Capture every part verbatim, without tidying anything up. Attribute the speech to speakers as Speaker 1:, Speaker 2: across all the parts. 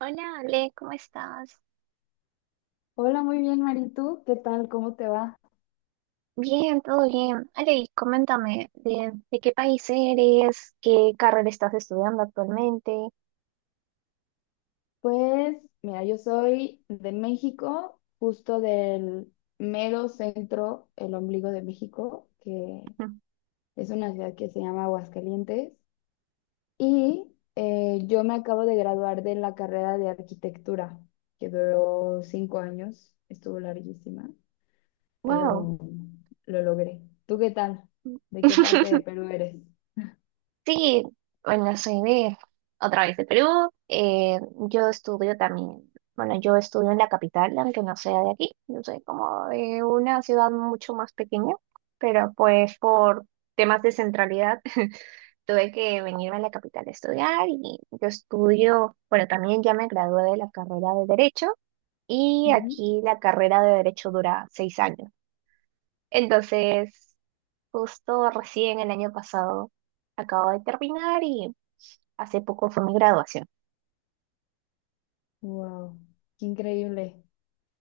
Speaker 1: Hola Ale, ¿cómo estás?
Speaker 2: Hola, muy bien, Mari. ¿Qué tal? ¿Cómo te va?
Speaker 1: Bien, todo bien. Ale, y coméntame de, de qué país eres, qué carrera estás estudiando actualmente.
Speaker 2: Pues, mira, yo soy de México, justo del mero centro, el ombligo de México, que es una ciudad que se llama Aguascalientes. Y eh, yo me acabo de graduar de la carrera de arquitectura, que duró cinco años, estuvo larguísima,
Speaker 1: Wow.
Speaker 2: pero lo logré. ¿Tú qué tal? ¿De qué parte de Perú eres?
Speaker 1: Sí, bueno, soy de otra vez de Perú. eh, yo estudio también, bueno, yo estudio en la capital, aunque no sea de aquí. Yo soy como de una ciudad mucho más pequeña, pero pues por temas de centralidad tuve que venirme a la capital a estudiar y yo estudio, bueno, también ya me gradué de la carrera de Derecho y aquí la carrera de Derecho dura seis años. Entonces, justo recién el año pasado acabo de terminar y hace poco fue mi graduación.
Speaker 2: Wow, qué increíble.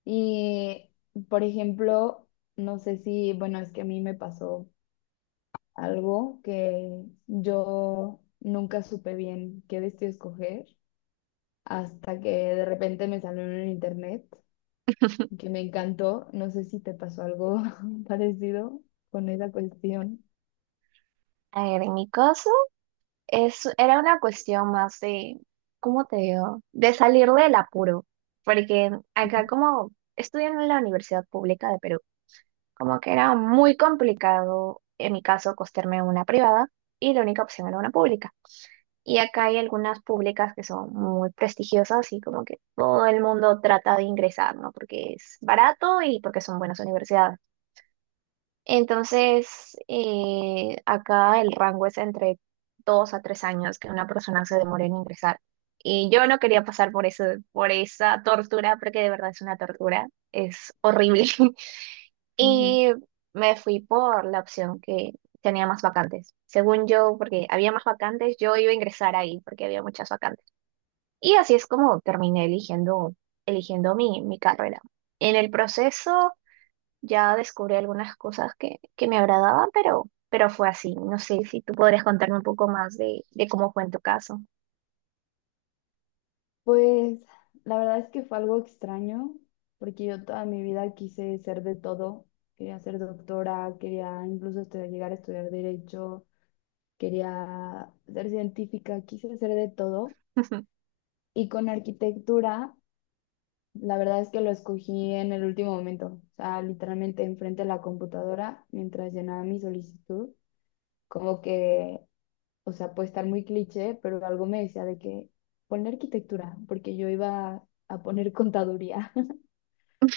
Speaker 2: Y, por ejemplo, no sé si, bueno, es que a mí me pasó algo que yo nunca supe bien qué vestido escoger hasta que de repente me salió en el internet que me encantó. No sé si te pasó algo parecido con esa cuestión.
Speaker 1: A ver, en mi caso, es, era una cuestión más de, ¿cómo te digo? De salir del apuro. Porque acá como estudiando en la Universidad Pública de Perú, como que era muy complicado, en mi caso, costearme una privada y la única opción era una pública. Y acá hay algunas públicas que son muy prestigiosas y como que todo el mundo trata de ingresar, ¿no? Porque es barato y porque son buenas universidades. Entonces, eh, acá el rango es entre dos a tres años que una persona se demore en ingresar. Y yo no quería pasar por eso, por esa tortura, porque de verdad es una tortura, es horrible.
Speaker 2: Ujú.
Speaker 1: Y me fui por la opción que tenía más vacantes. Según yo, porque había más vacantes, yo iba a ingresar ahí porque había muchas vacantes. Y así es como terminé eligiendo, eligiendo mi, mi carrera. En el proceso ya descubrí algunas cosas que, que me agradaban, pero, pero fue así. No sé si tú podrías contarme un poco más de, de cómo fue en tu caso.
Speaker 2: Pues la verdad es que fue algo extraño, porque yo toda mi vida quise ser de todo. Quería ser doctora, quería incluso estudiar- llegar a estudiar derecho. Quería ser científica, quise hacer de todo. Y con arquitectura, la verdad es que lo escogí en el último momento, o sea, literalmente enfrente de la computadora mientras llenaba mi solicitud, como que, o sea, puede estar muy cliché, pero algo me decía de que poner arquitectura, porque yo iba a poner contaduría,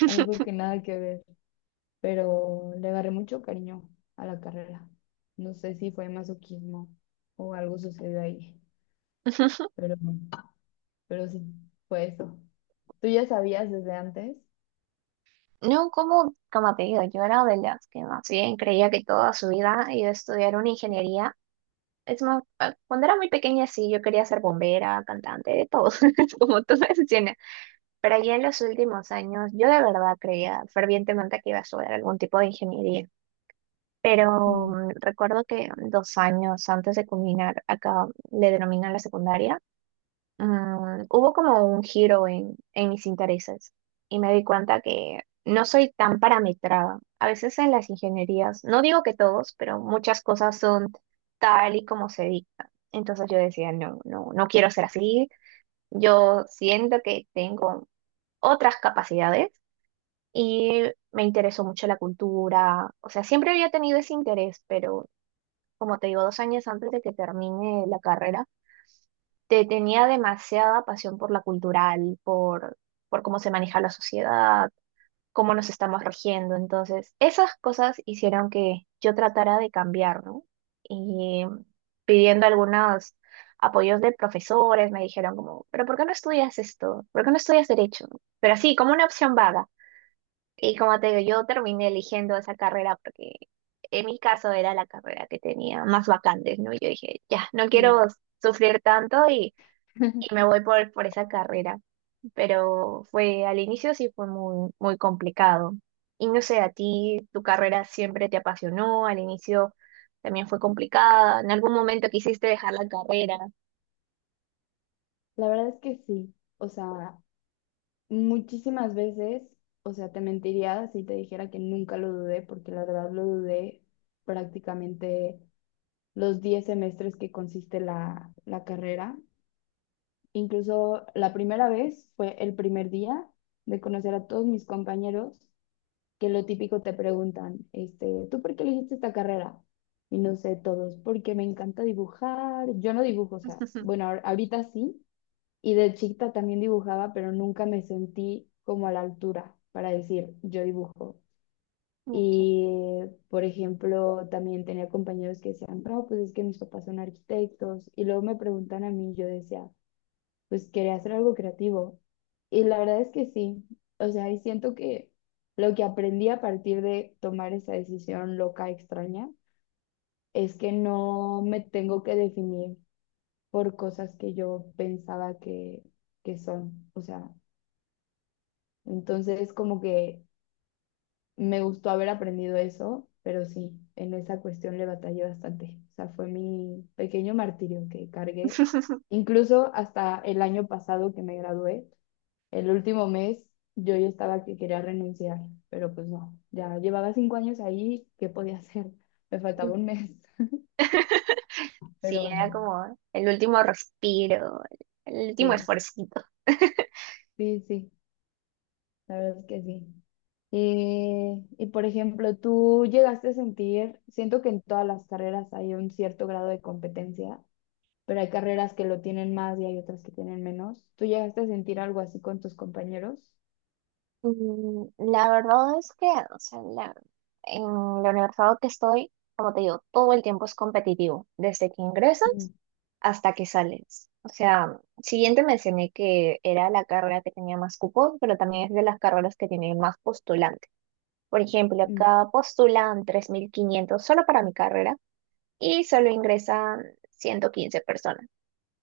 Speaker 2: algo que nada que ver, pero le agarré mucho cariño a la carrera. No sé si fue masoquismo o algo sucedió ahí, pero... pero sí, fue eso. ¿Tú ya sabías desde antes?
Speaker 1: No, como, como te digo, yo era de las que más bien creía que toda su vida iba a estudiar una ingeniería. Es más, ah, cuando era muy pequeña sí, yo quería ser bombera, cantante, de todo, como tú mencionas. Pero ya en los últimos años, yo de verdad creía fervientemente que iba a estudiar algún tipo de ingeniería. Pero
Speaker 2: Mm,
Speaker 1: mm, recuerdo que dos años antes de culminar, acá le denominan la secundaria, mm, hubo como un giro en, en mis intereses y me di cuenta que no soy tan parametrada. A veces en las ingenierías, no digo que todos, pero muchas cosas son tal y como se dictan. Entonces yo decía, no, no, no quiero ser así. Yo siento que tengo otras capacidades y me interesó mucho la cultura. O sea, siempre había tenido ese interés, pero como te digo, dos años antes de que termine la carrera, te tenía demasiada pasión por la cultural, por, por cómo se maneja la sociedad, cómo nos estamos regiendo. Entonces, esas cosas hicieron que yo tratara de cambiar, ¿no? Y pidiendo algunos apoyos de profesores, me dijeron como, pero ¿por qué no estudias esto? ¿Por qué no estudias derecho? Pero así, como una opción vaga. Y como te digo, yo terminé eligiendo esa carrera porque en mi caso era la carrera que tenía más vacantes, ¿no? Y yo dije, ya, no
Speaker 2: sí.
Speaker 1: quiero sufrir tanto y, y me voy por, por esa carrera. Pero fue, al inicio sí fue muy, muy complicado. Y no sé, a ti tu carrera siempre te apasionó, al inicio también fue complicada, en algún momento quisiste dejar la carrera.
Speaker 2: La verdad es que sí, o sea, muchísimas veces, o sea, te mentiría si te dijera que nunca lo dudé, porque la verdad lo dudé prácticamente los diez semestres que consiste la, la carrera. Incluso la primera vez fue el primer día de conocer a todos mis compañeros que lo típico te preguntan, este, ¿tú por qué elegiste esta carrera? Y no sé, todos, porque me encanta dibujar. Yo no dibujo, o sea, bueno, ahor- ahorita sí, y de chiquita también dibujaba, pero nunca me sentí como a la altura para decir, yo dibujo.
Speaker 1: Ok.
Speaker 2: Y, por ejemplo, también tenía compañeros que decían, no, pues es que mis papás son arquitectos. Y luego me preguntan a mí, yo decía, pues quería hacer algo creativo. Y la verdad es que sí, o sea, y siento que lo que aprendí a partir de tomar esa decisión loca, extraña, es que no me tengo que definir por cosas que yo pensaba que, que son. O sea, entonces como que me gustó haber aprendido eso, pero sí, en esa cuestión le batallé bastante. O sea, fue mi pequeño martirio que cargué. Incluso hasta el año pasado que me gradué. El último mes yo ya estaba que quería renunciar, pero pues no, ya llevaba cinco años ahí, ¿qué podía hacer? Me faltaba un mes,
Speaker 1: Sí,
Speaker 2: pero
Speaker 1: era como el último respiro, el último
Speaker 2: sí,
Speaker 1: esfuercito.
Speaker 2: sí, sí, la verdad es que sí. Y, y por ejemplo, tú llegaste a sentir, siento que en todas las carreras hay un cierto grado de competencia, pero hay carreras que lo tienen más y hay otras que tienen menos. ¿Tú llegaste a sentir algo así con tus compañeros?
Speaker 1: Mm, La verdad es que, o sea, la- en la universidad que estoy, como te digo, todo el tiempo es competitivo, desde que
Speaker 2: Mm.
Speaker 1: ingresas hasta que sales. O sea, siguiente mencioné que era la carrera que tenía más cupos, pero también es de las carreras que tiene más postulantes. Por ejemplo,
Speaker 2: Mm.
Speaker 1: acá postulan tres mil quinientos solo para mi carrera y solo ingresan ciento quince personas.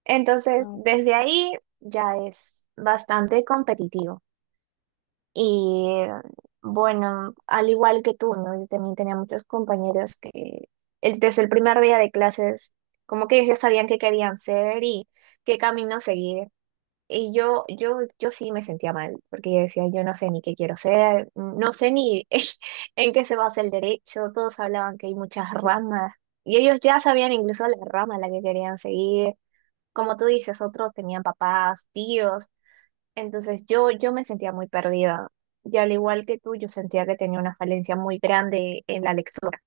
Speaker 1: Entonces,
Speaker 2: Ah, ok.
Speaker 1: desde ahí ya es bastante competitivo. Y bueno, al igual que tú, ¿no? Yo también tenía muchos compañeros que el- desde el primer día de clases, como que ellos ya sabían qué querían ser y qué camino seguir. Y yo, yo, yo sí me sentía mal, porque yo decía, yo no sé ni qué quiero ser, no sé ni en qué se basa el derecho, todos hablaban que hay muchas
Speaker 2: Sí.
Speaker 1: ramas, y ellos ya sabían incluso la rama a la que querían seguir, como tú dices, otros tenían papás, tíos, entonces yo, yo me sentía muy perdida. Y al igual que tú, yo sentía que tenía una falencia muy grande en la lectura.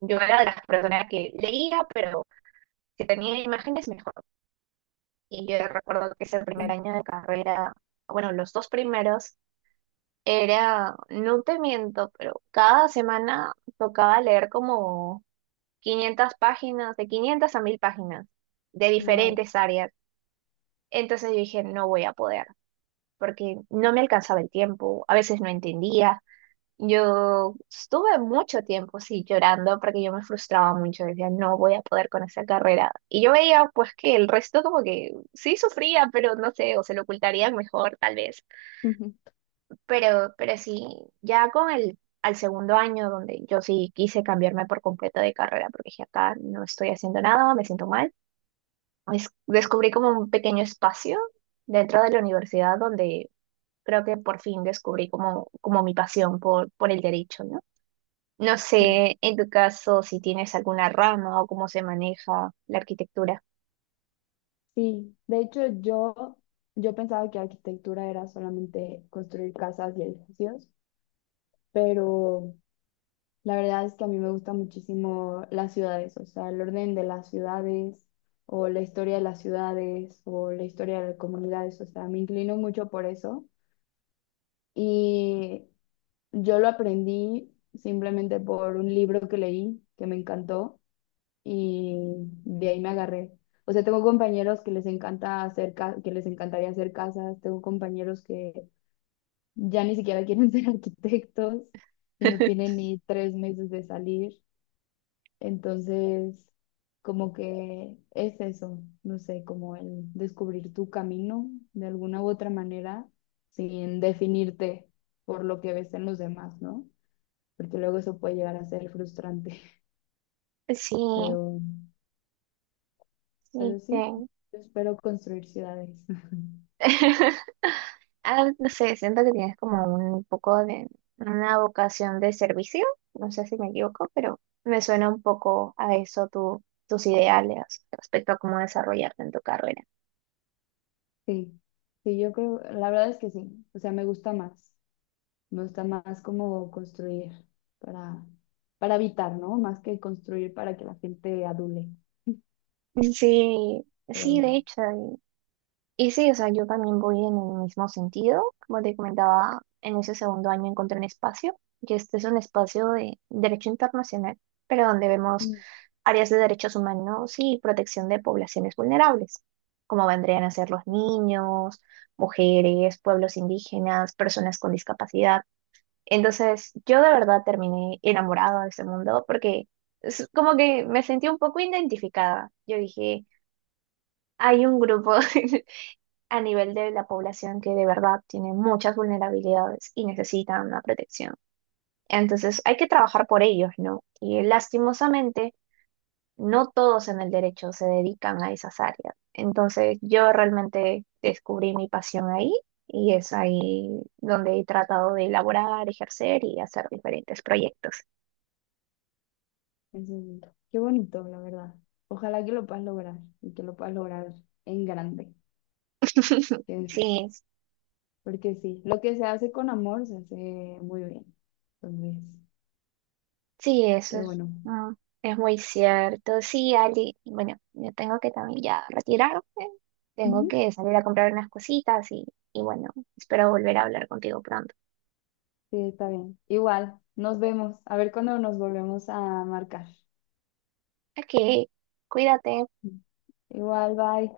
Speaker 1: Yo era de las personas que leía, pero si tenía imágenes, mejor. Y yo recuerdo que ese primer año de carrera, bueno, los dos primeros, era, no te miento, pero cada semana tocaba leer como quinientas páginas, de quinientas a mil páginas, de
Speaker 2: Wow.
Speaker 1: diferentes áreas. Entonces yo dije, no voy a poder, porque no me alcanzaba el tiempo, a veces no entendía. Yo estuve mucho tiempo, sí, llorando porque yo me frustraba mucho, decía, no voy a poder con esa carrera. Y yo veía, pues, que el resto como que sí sufría, pero no sé, o se lo ocultarían mejor, tal vez. Pero, pero sí, ya con el, al segundo año, donde yo sí quise cambiarme por completo de carrera, porque dije, acá no estoy haciendo nada, me siento mal, es- descubrí como un pequeño espacio dentro de la universidad donde creo que por fin descubrí como, como mi pasión por, por el derecho, ¿no? No
Speaker 2: Sí.
Speaker 1: sé, en tu caso, si tienes alguna rama o cómo se maneja la arquitectura.
Speaker 2: Sí, de hecho yo, yo pensaba que arquitectura era solamente construir casas y edificios, pero la verdad es que a mí me gustan muchísimo las ciudades, o sea, el orden de las ciudades o la historia de las ciudades o la historia de las comunidades, o sea, me inclino mucho por eso y yo lo aprendí simplemente por un libro que leí que me encantó y de ahí me agarré. O sea, tengo compañeros que les encanta hacer ca- que les encantaría hacer casas, tengo compañeros que ya ni siquiera quieren ser arquitectos y no tienen ni tres meses de salir. Entonces, como que es eso, no sé, como el descubrir tu camino de alguna u otra manera sin definirte por lo que ves en los demás, ¿no? Porque luego eso puede llegar a ser frustrante,
Speaker 1: Sí,
Speaker 2: pero
Speaker 1: sí,
Speaker 2: Pero sí,
Speaker 1: te-
Speaker 2: yo espero construir ciudades.
Speaker 1: Ah, no sé, siento que tienes como un poco de una vocación de servicio, no sé si me equivoco, pero me suena un poco a eso tu, tus ideales respecto a cómo desarrollarte en tu carrera.
Speaker 2: Sí, sí, yo creo, la verdad es que sí. O sea, me gusta más. Me gusta más como construir para, para habitar, ¿no? Más que construir para que la gente adule.
Speaker 1: Sí,
Speaker 2: Pero,
Speaker 1: sí, de hecho, y sí, o sea, yo también voy en el mismo sentido. Como te comentaba, en ese segundo año encontré un espacio, y este es un espacio de derecho internacional, pero donde vemos
Speaker 2: mm,
Speaker 1: áreas de derechos humanos y protección de poblaciones vulnerables, como vendrían a ser los
Speaker 2: wow,
Speaker 1: niños, mujeres, pueblos indígenas, personas con discapacidad. Entonces, yo de verdad terminé enamorada de ese mundo porque es como que me sentí un poco identificada. Yo dije, hay un grupo a nivel de la población que de verdad tiene muchas vulnerabilidades y necesita una protección. Entonces hay que trabajar por ellos, ¿no? Y lastimosamente, no todos en el derecho se dedican a esas áreas. Entonces yo realmente descubrí mi pasión ahí y es ahí donde he tratado de elaborar, ejercer y hacer diferentes proyectos.
Speaker 2: eso es- qué bonito, la verdad. Ojalá que lo puedas lograr y que lo puedas lograr en grande. Que es,
Speaker 1: Sí,
Speaker 2: porque sí, lo que se hace con amor se hace muy bien. Entonces,
Speaker 1: sí, eso
Speaker 2: qué
Speaker 1: es,
Speaker 2: bueno.
Speaker 1: ah, es muy cierto. Sí, Ali, bueno, yo tengo que también ya retirarme, tengo
Speaker 2: Ujú.
Speaker 1: que salir a comprar unas cositas y, y bueno, espero volver a hablar contigo pronto.
Speaker 2: Sí, está bien. Igual, nos vemos. A ver cuándo nos volvemos a marcar.
Speaker 1: Ok, cuídate.
Speaker 2: Igual, bye.